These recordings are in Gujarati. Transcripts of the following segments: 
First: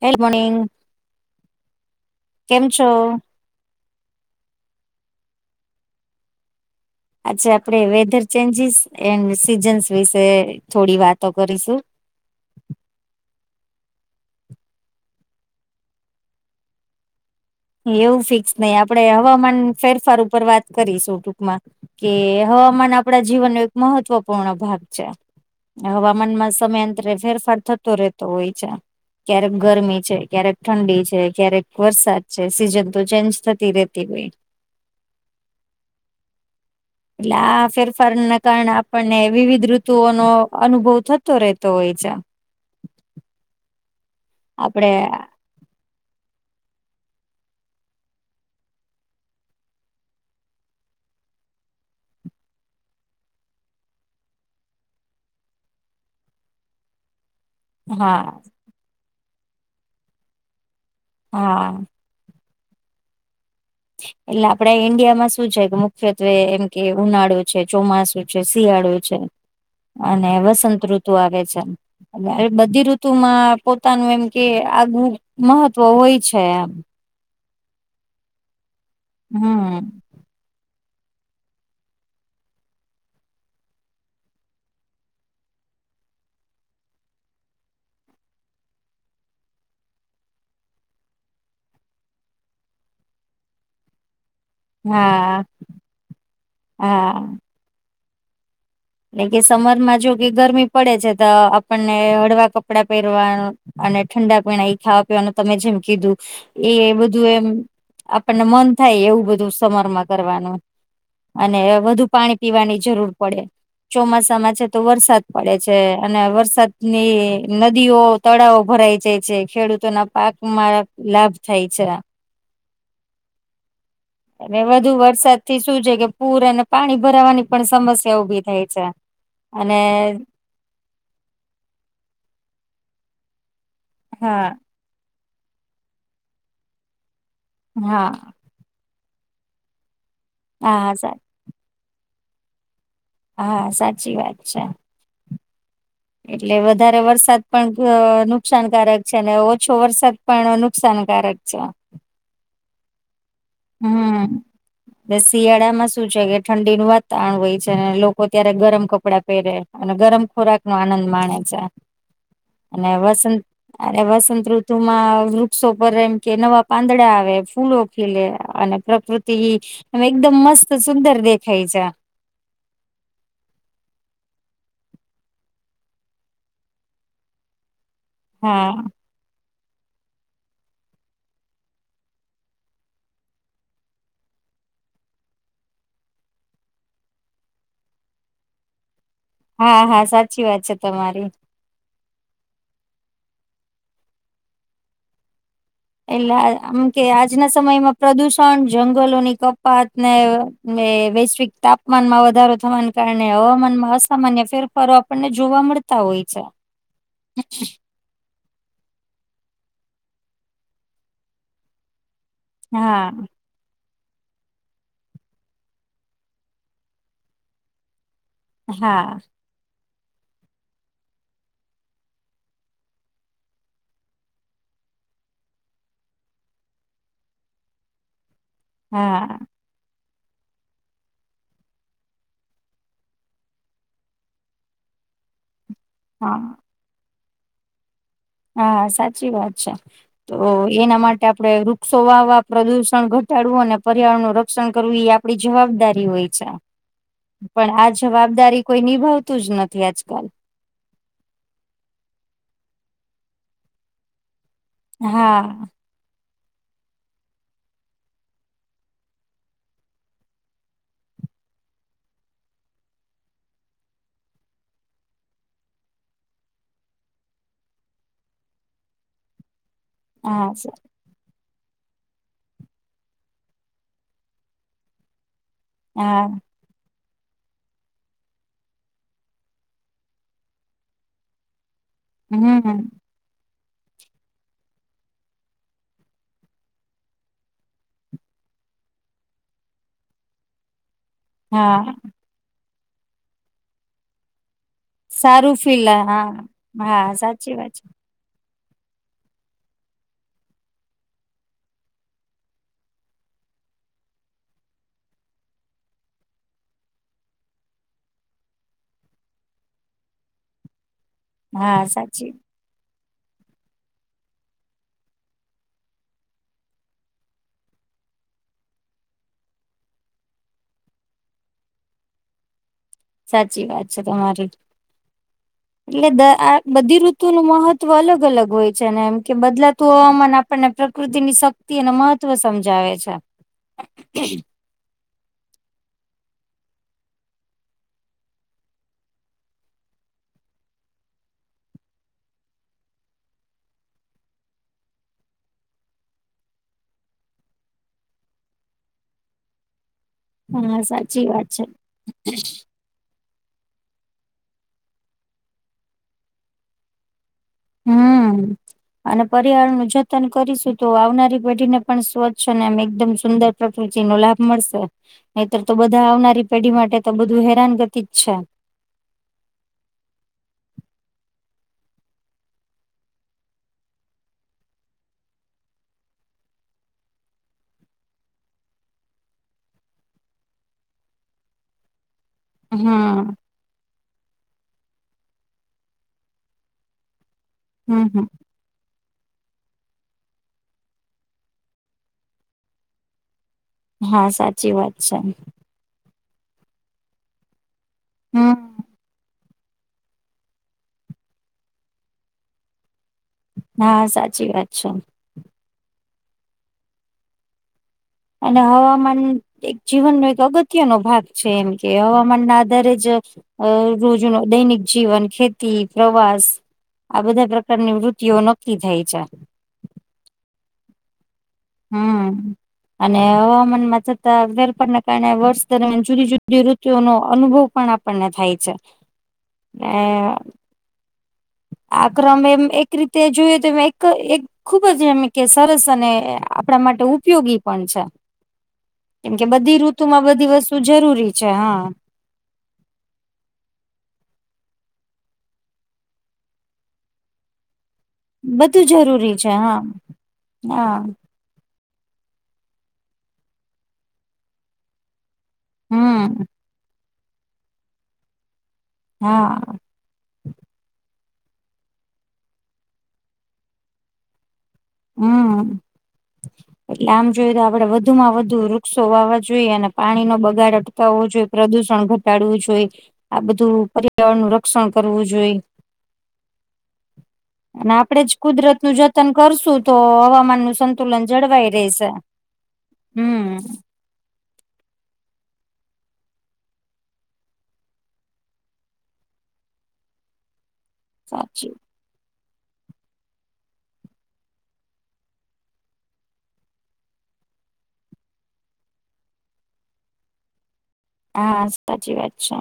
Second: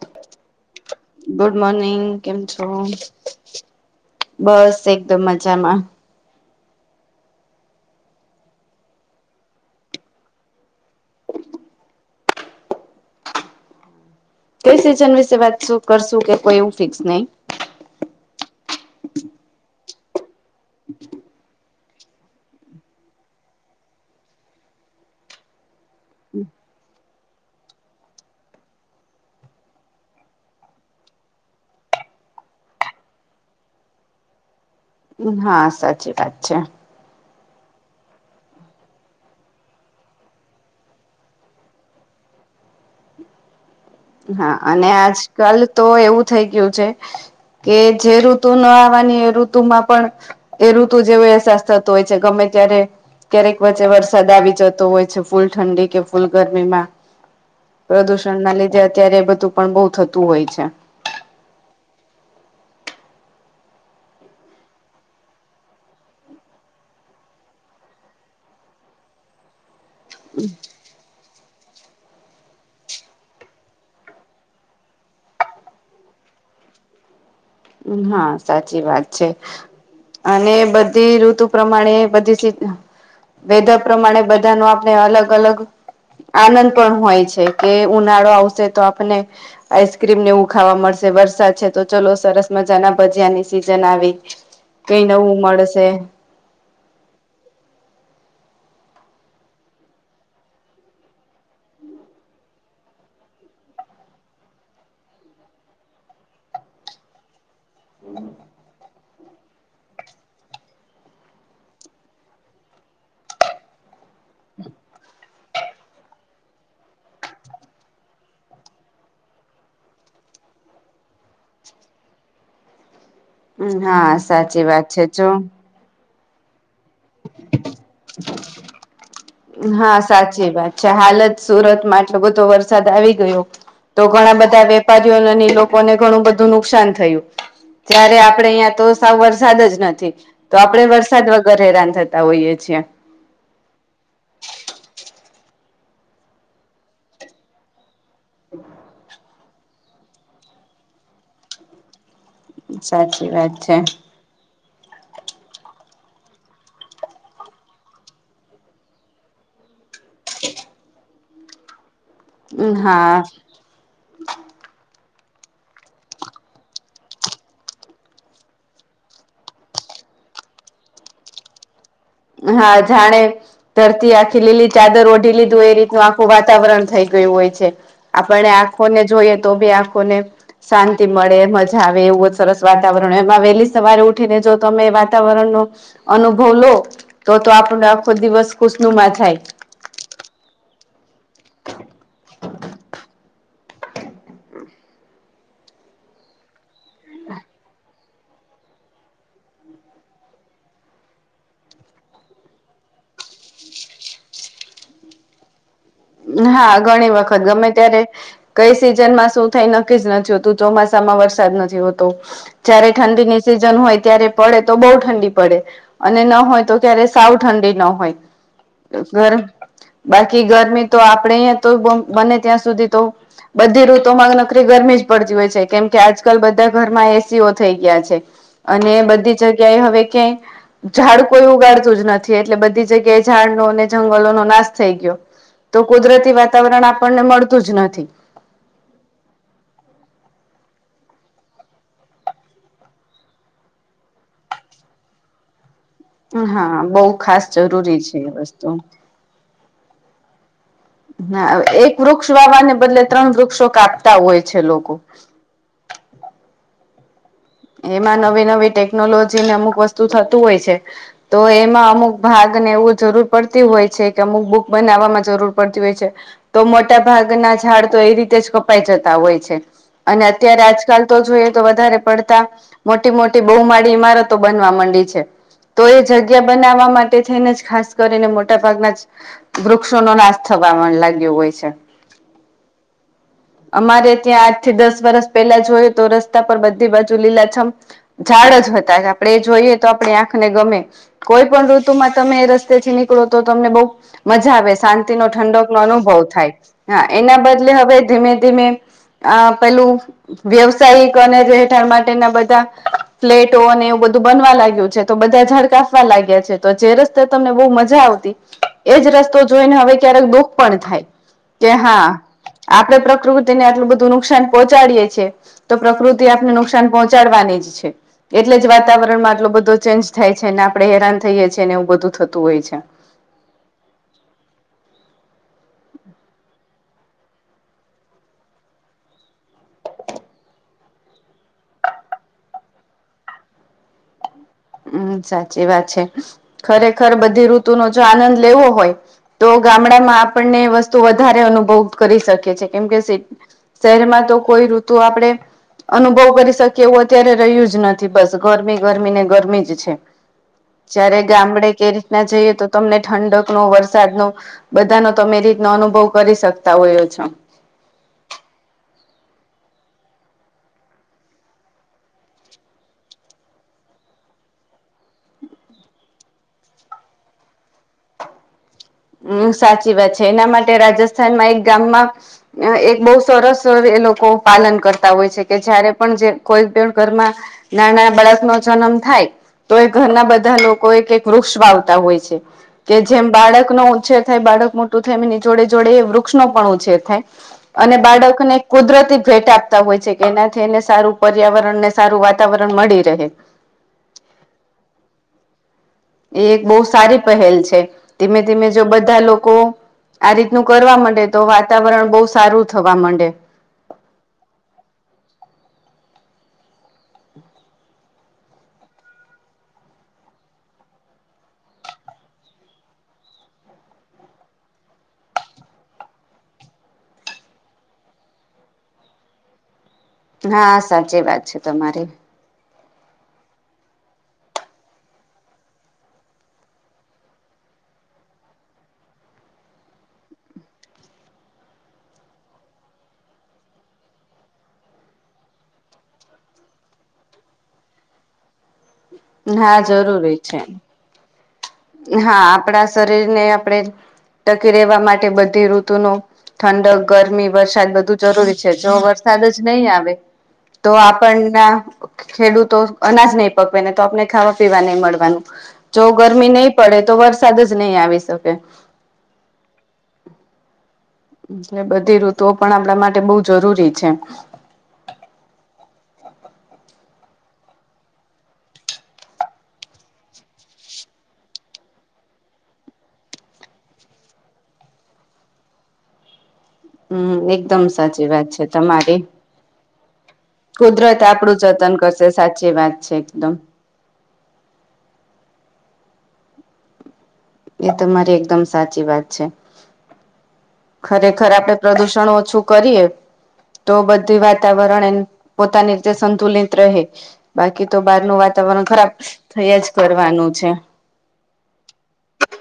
[unintelligible] મોર્નિંગ ગુડ મોર્નિંગ કેમ છો, બસ એકદમ મજામાં આછા આપણેે વેધર ચેન્જીસ એન્ડ સીઝન્સ વિશે થોડી વાતો કરીશું, કઈ સિઝન વિશે વાત શું કરશું કે કોઈ એવું ફિક્સ નહી, એવું ફિક્સ નઈ આપડે હવામાન ફેરફાર ઉપર વાત કરીશું, ટૂંકમાં કે હવામાન આપણા જીવનનો એક મહત્વપૂર્ણ ભાગ છે. હવામાનમાં સમયાંતરે ફેરફાર થતો રહેતો હોય છે, ક્યારેક ગરમી છે, ક્યારેક ઠંડી છે ક્યારેક વરસાદ છે, સિઝન તો ચેન્જ થતી રેતી હોય, હા સાચી વાત છે, એટલે આ ફેરફાર ના કારણે આપણને વિવિધ ઋતુઓનો અનુભવ થતો રહેતો હોય છે, હા, અને આપડે આજ કાલ તો એવું થઈ ગયું છે, કે જે ઋતુ ના આવવાની એ ઋતુ માં પણ એ ઋતુ જેવો અહેસાસ થતો હોય છે, ગમે ત્યારે ક્યારેક વચ્ચે વરસાદ આવી જતો હોય છે, ફૂલ ઠંડી કે ફૂલ ગરમી માં હા પ્રદુષણ ના લીધે અત્યારે એ બધું પણ બહુ થતું હોય છે, હા, એટલે આપડે ઈન્ડિયામાં શું છે, મુખ્યત્વે એમ કે ઉનાળુ છે ચોમાસુ છે શિયાળો છે, અને વસંત ઋતુ આવે છે, બધી ઋતુ માં પોતાનું એમ કે આગવુ મહત્વ હોય છે, આમ હા, સાચી વાત છે હમ અને બધી ઋતુ પ્રમાણે બધી વેધર પ્રમાણે બધા ન આપણે અલગ અલગ આનંદ પણ હોય છે, કે ઉનાળો આવશે તો આપને આઈસ્ક્રીમ ને એવું ખાવા મળશે, વરસાદ છે તો ચલો સરસ મજા ના ભજીયા ની સિઝન આવી કઈ નવું હા મળશે હા એટલે કે સમરમાં જો કે ગરમી પડે છે તો આપણને હળવા કપડાં પહેરવાનું અને ઠંડા પીણા એ ખાવા પીવાનું તમે જેમ કીધું, એ બધું એમ આપણને મન થાય એવું બધું સમરમાં કરવાનું અને વધુ પાણી પીવાની જરૂર પડે, ચોમાસામાં છે તો વરસાદ પડે છે, અને વરસાદની નદીઓ તળાવ ભરાઈ જાય છે, ખેડૂતો ના પાકમાં લાભ થાય છે હમ્મ, હા અને સાચી વાત વધુ છે જો વરસાદ થી જ શું છે કે પૂર અને પાણી ભરાવાની પણ સમસ્યા ઉભી થાય છે, અને હા સાચી વાત છે, હાલત સુરતમાં એટલો બધો વરસાદ આવી ગયો. તો ઘણા હા બધા વેપારીઓ લોકોને ઘણું બધું નુકસાન થયું. હા જયારે આપડે અહિયાં તો સાવ વરસાદ જ નથી, તો હા આપડે હા સા વરસાદ વ ઘરે હેરાન થતા હોઈએ છીએ, હા સાચી વાત છે. એટલે વધારે વરસાદ પણ ભ નુકસાનકારક છે ને ઓછ છો વરસાદ પણ નુકસાનકારક છે. સાચી વાત. છે હમ. ને શિયાળામાં શું છે કે ઠંડીનું વાતાવરણ હોય છે ને લોકો ત્યારે ગરમ કપડાં પહેરે. અને ગરમ ખોરાક નો આનંદ માણે છે અને હા વસંત અરે વસંત ઋતુ માં વૃક્ષો પર એમ કે નવા પાંદડા આવે ફૂલો ખીલે. અને પ્રકૃતિ એકદમ મસ્ત સુંદર દેખાય છે. હા જાણે ધરતી આખી લીલી ચાદર ઓઢી લીધું એ રીતનું આખું વાતાવરણ થઈ ગયું હોય છે. આપણે હા આંખોને જોઈએ તો બી આંખોને શાંતિ મળે મજા આવે એવું જ સરસ વાતાવરણ હોય એમાં વહેલી સવારે ઉઠીને જો તમે વાતાવરણનો અનુભવ લો તો તો આપણને આખો દિવસ ખુશનુમા જાય. હા હા સાચી વાત છે તમારી. એલા આ અમકે આજના સમયમાં પ્રદૂષણ જંગલોની કપાત ને વે વૈશ્વિક તાપમાન માં વધારો થવાની કારણે હવામાન માં અસામાન્ય ફેરફારો આપણને જોવા મળત હા ઘણી વખત ગમે ત્યારે કઈ સીઝન માં શું થાઈ નક્કી જ નથી હોતું ચોમાસામાં વરસાદ નથી હોતો જ્યારે હા ઠંડીની સીઝન હોય ત્યારે પડે તો બહુ ઠંડી પડે. અને ન હોય તો કત્યારે સાવ ઠંડી ન હોય. હા ગર બાકી ગરમી તો આપણડે અહીંયાં તો બમ બને ત્યાં સુધી તો બધી ઋતુમાં નકરી ગરમી જ પડતી હોય છે કેમ કે આજકાલ બધા ઘરમાં એસીઓ થઈ ગ્યા છે. અને બધી હા જગ્યાએ હવે ક્યાંય ઝાડ કોઈ ઉગાડતું જ નથી એટલે બધી જગ્યાએ એ ઝાડ નો અને જંગલો નો નાશ થઈ ગ્યો. તો કુદરતી હા વાતાવરણ આપણને મળતું જ નથી. હા સાચી વાત છે. તો એના માટે આપડે વૃક્ષો વાવવા પ્રદુષણ ઘટાડવું અને પર્યાવરણ નું રક્ષણ કરવું ઈ આપ પડી જવાબદારી હોય છે. હા બહુ ખાસ પણ આ જરૂરી છે એ જવાબદારી વસ્તુ. કોઈ નિભાવતું જ નથી આજકાલ. હાવે એક વૃક્ષ વાવાને બદલે ત્રણ વૃક્ષો કાપતા હોય છે લોક હા. એમાં નવી નવી ટેકનોલોજીને અમુક વસ્તુ થતું હોય છે, તો એમાં અમુક ભાગને એવું જરૂર પડતી હોય છે, કે અમુક બુક બનાવવામાં જરૂર પડતી હોય છે. તો મોટા ભાગના ઝાડ તો એ રીતે જ કપાઈ જતા હોય છે. અને હા અત્યારે સ આજકાલ તો જોઈએ તો વધારે પડતા મોટી મોટી બહુમાળી ઈમારતો બનવા માંડી છે તો એ હા જગ્યા બનાવવા મા તે છે ને જ ખાસ કરીને મોટાભાગના જ વૃક્ષો નો નાશ થવા મ લાગ્યો હોય છે. હમ. અમારે ત્યાં આઠ થી દસ વરસ પેલા જોયું તો રસ્તા પર બધી બાજ તો લીલા છમ ઝાડ જ હતા આપડે એ જોઈએ તો આપડે આંખને ગમે. કોઈ પણ હા ઋતુમાં તમે રસ્તેથી નીકળો તો તમને બહુ મજા આવે શાંતિ નો સારું ઠંડક નો ફીલ અનુભવ હા થાય હા એના સાચી બદલે વાત છે હવે ધીમે ધીમે આ પેલું વ્યવસાયિક અને રહેેઠાણ માટેના બધા ફ્લેટો અને એવું બધું બનવા લાગ્યું છે તો બધા ઝાડ કાફવા લાગ્યા છે તો જે રસ્તે તમને બહુ મજા આવતી એજ રસ્તો જોઈને હવે ક્યારેક દુઃખ પણ થાય કે હા આપડે પ્રકૃતિને આટલું બધું નુકસાન પહોંચાડીયે છે તો પ્રકૃતિ આપને નુકસ નુકસાન પહોંચાડવાની જ છે. એટલે જ વાતાવરણમાં આટલો બધો ચેન્જ થાય છે ને આપણેે હેરાન થઈએ છીએ ને એવું બધું થતું હોય છે. સાચી વાત છે, તમારી એટલે આ બધી ઋતુ નુ મહત્વ અલગ અલગ હોય છે, ને એમ કે બદલાતું હવામાન આપને પ્રકૃતિની શક્તિ અને મહત્વ સમજાવે છે. હમ સાચી વાત છે, ખરેખર બધી ઋતુ નો જો આનંદ લેવો હોય તો ગામડામાં આપણને વસ્તુ વધારે અનુભવ કરી શકી છીએ કેમ કે શહેરમાં તો કોઈ ઋતુ આપણેે અનુભવ કરી શકીએ એવું અત્યારે રહ્યું જ નથી બસ ગરમી ગરમીને ગરમી જ છે, હા જ્યારે સાચી વાત છે. ગામડે કઈ રીતના જઈએ તો તમને ઠંડક નો વરસાદ નો બધા નો તમે એ રીતનો અનુભવ કરી શકતા હોયો છો. હમ્મ અને પરિવારણ નું જતન કરીશું તો આવનારી પેઢી ને પણ સ્વચ્છ અને એમ એકદમ સુંદર પ્રકૃતિ નો લાભ મળશે નહીિતર તો બધા આવનારી પેઢી માટે તો બધું હેરાનગતિ જ છે. હમ સાચી વાત છે, એના માટે રાજસ્થાનમાં એક ગામમાં એક બહુ સરસ એ લોકો પાલન કરતા હોય છે, કે જયારે પણ જે કોઈ પણ ઘરમાં નાના બાળક નો જન્મ થાય તો એ ઘરના બધા લોકો એક વૃક્ષ વા આવતા હોય છે. કે જેમ હમ બાળક નો ઉછેર થાય બાળક મોટું થાય એની જોડે જોડે એ વૃક્ષ નો પણ ઉછેર થાય અને હમ હમ બાળકને કુદરતી ભેટ આપતા હોય છે, કે એનાથી એને સારું પર્યાવરણ ને સારું વાતાવરણ મળી રહે હા સાચી વાત છે. એ એક બહુ સારી પહેલ છે, ધીમે હમ ધીમે જો બધા લોકો આ રીતનું કરવા માંડે તો વાતાવરણ બહુ સારું થવા માંડે હા સાચી વાત છે. અને હવામાન એક જીવનનો એક અગત્યનો ભાગ છે, એમ કે હવામાન ના આધારે જ અ રોજ ન દૈનિક જીવન ખેતી પ્રવાસ આ બધા પ્રકારની વૃતિઓ નક્કી થાય છે, હા સાચી વાત છે. તમારી હમ અને હવામાનમાં છતાં વેરફારના કારણે વર્ષ દરમિયાન જુદી જુદી રુતુ નો અનુભવ પણ આપણને થાય છે, એ આ ક્રમે એમ એક રીતે જોયું તો એ એક ખુબ જ એમ કે સરસ અને આપણા માટે ઉપયોગી પણ છે. કેમ કે હા બધી ઋતુ માં જરૂરી બધી છે વસ્તુ જરૂરી છે, હા હા આપણા શરીર ને આપણેે ટકી રહેવા માટે બધી ઋતુ ન ઠંડક ગરમી વરસાદ બધું જરૂરી છે બધું જો જરૂરી વરસાદ છે જ હા નહીં આવે તો હા આપણના ખેડૂતો અનાજ નહી પકવે ને તો આપને ખાવા પીવા નહી મળવાનું જો હમ ગરમી નહી ડે તો વરસાદ જ નહીં આવી શકે હા બધી ઋતુઓ પણ આપણા માટે બઉ જરૂરી છે, હમ આમ જોયએ તો આપડે વધુ માં વધુ વૃક્ષો વાવા જોઈએ અને પાણીનો બગાડો થવું જોઈએ પ્રદુષણ ઘટાડવું જોઈ આ બધું પર્યાવરણ નું રક્ષણ કરવું જોઈ હમ એકદમ અને આપડે સાચી જ વાત છે કુદરત નું તમારી. જતન કરશું તો હવામાન નું કુદરત સંતુલન આપડું જળવાય જતન રહેશે કરશે સાચી વાત છે એકદમ. હમ એ તમા મારી એકદમ સાચી વાત છે. ખરેખર સાચી આપડે પ્રદુષણ ઓછું કરીએ તો બધી વાતાવરણ એ પોતાની રીતે સંતુલિત રહે બાકી તો બહારનું વાતાવરણ ખરાબ થયા જ કરવાનું છે. હા સાચી વાત છે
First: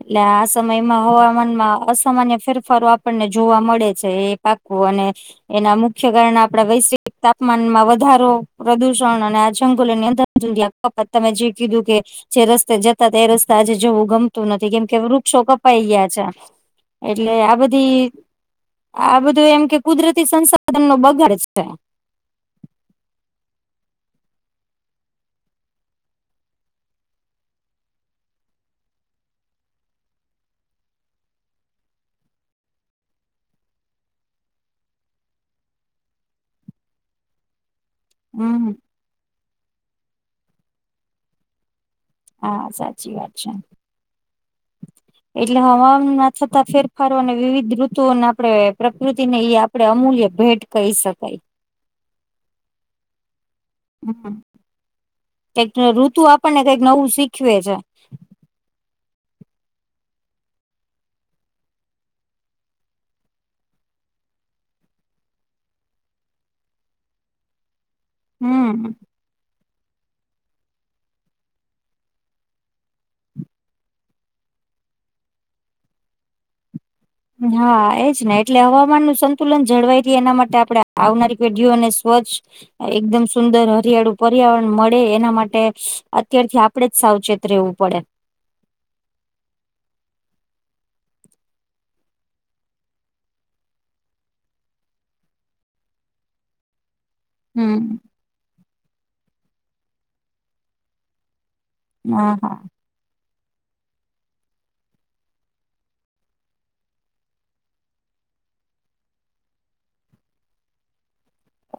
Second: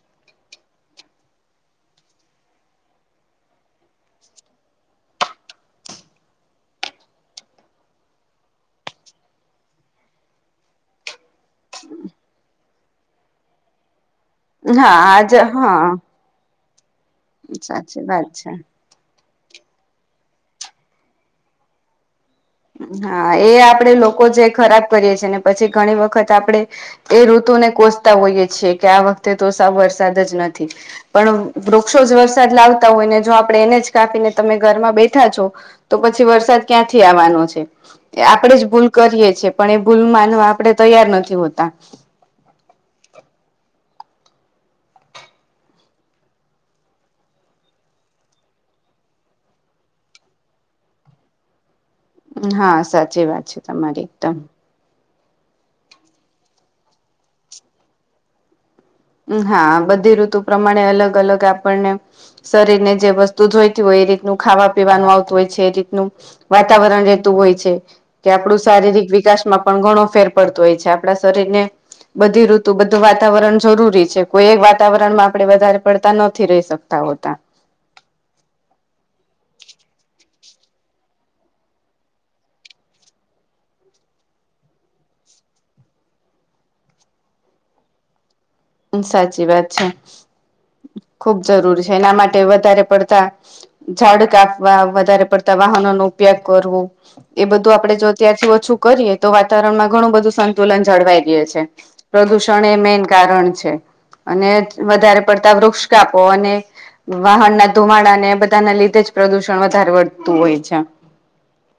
એટલે આ સમયમાં હવામાનમાં અસામાન્ય ફેરફારો આપણને જોવા મળે છે એ પાકું અને એના મુખ્ય કારણે આપણા વૈશ્વિક તાપમાનમાં વધારો પ્રદુષણ અને આ જંગલોની અંદર પપ્પા તમે જે કીધું કે જે રસ્તે જતા તે રસ્તે આજે જવું ગમ નથી કેમ હા કે આજ વૃક્ષો કપાઈ હા ગયા છે એટલે આ બધી સાચી વાત છે. આ બધું એમ કે કુદરતી સંસાધન નો બગાડે છે હા એ આપડે લોકો જે ખરાબ કરીએ છીએ ને પછી ઘણી વખત આપડે એ ઋતુને કોસતા હોઈએ છે કે આ વખતે તો સાવ વરસાદ જ નથી પણ વૃક્ષો જ વરસાદ લાવતા હોય ને જો આપડણે એને જ કાપીને તમે ઘરમાં બેઠા છો તો પછી વરસાદ ક્યાંથી આવવાનો એ આપણેે જ હમ ભૂલ કરીએ છીએ પણ એ ભૂલ માનવા આપણે તૈયાર નથી હોતા હા સાચી વાત છે એટલે હવામાનના થતાં ફેરફારો અને વિવિધ ઋતુઓને આપણે પ્રકૃતિને ઈ આપ આપડે અમૂલ્ય ભેટ કહી શકાય હા સાચી વાત છે તમારી એકદમ. હ એક ઋતુ આપણને કઈક નવું શીખવે છે હા બધી ઋતુ પ્રમાણે અલગ અલગ આપણને શરીર ને જે વસ્તુ જોઈતી હોય એ રીતનું ખાવા પીવાનું આવતું હોય છે એ રીતનું વાતાવરણ રહેતું હોય છે કે આપડું હમ શારીરિક વિકાસમાં પણ ઘણો ફેર પડતો હોય છે આપણા શરીર ને બધી ઋતુ બધું વાતાવરણ જરૂરી છે કોઈ એક વાતાવરણમાં આપણે વધારે પડતા નથી રહી શકતા હોતા હા એજ ને એટલે હવામાન નું સંતુલન જળવાયથી એના માટે આપણે આવનારી પેઢીઓને સ્વચ્છ એકદમ સુંદર હરિયાળુ પર્યાવરણ મળે એના માટે અત્યારથી આપ આપડે જ સાવચેત રહેવું પડે સાચી વાત છે ખુબ જરૂરી છે એના માટે વધારે પડતા ઝાડ કાપવા વધારે પડતા વાહનોનો ઉપયોગ કરવું એ બધું આપણે હમ જો અત્યારથી ઓછું કરીએ તો વાતાવરણમાં ઘણું બધું સંતુલન જળવાઈ રહે છે હા હા પ્રદૂષણ એ મેન કારણ અને વધારે પડતા વૃક્ષ કાપો અને વાહનના ધુમાડા ને બધાના લીધે જ પ્રદુષણ વધારે વધતું હોય છે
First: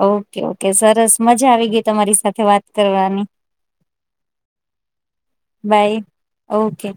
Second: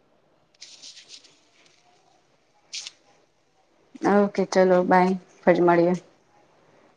ઓકે ઓકે સરસ મજા આવી ગઈ તમારી સાથે વાત કરવાની ઓકે ચલો બાય ફરી મળીએ બાય ઓકે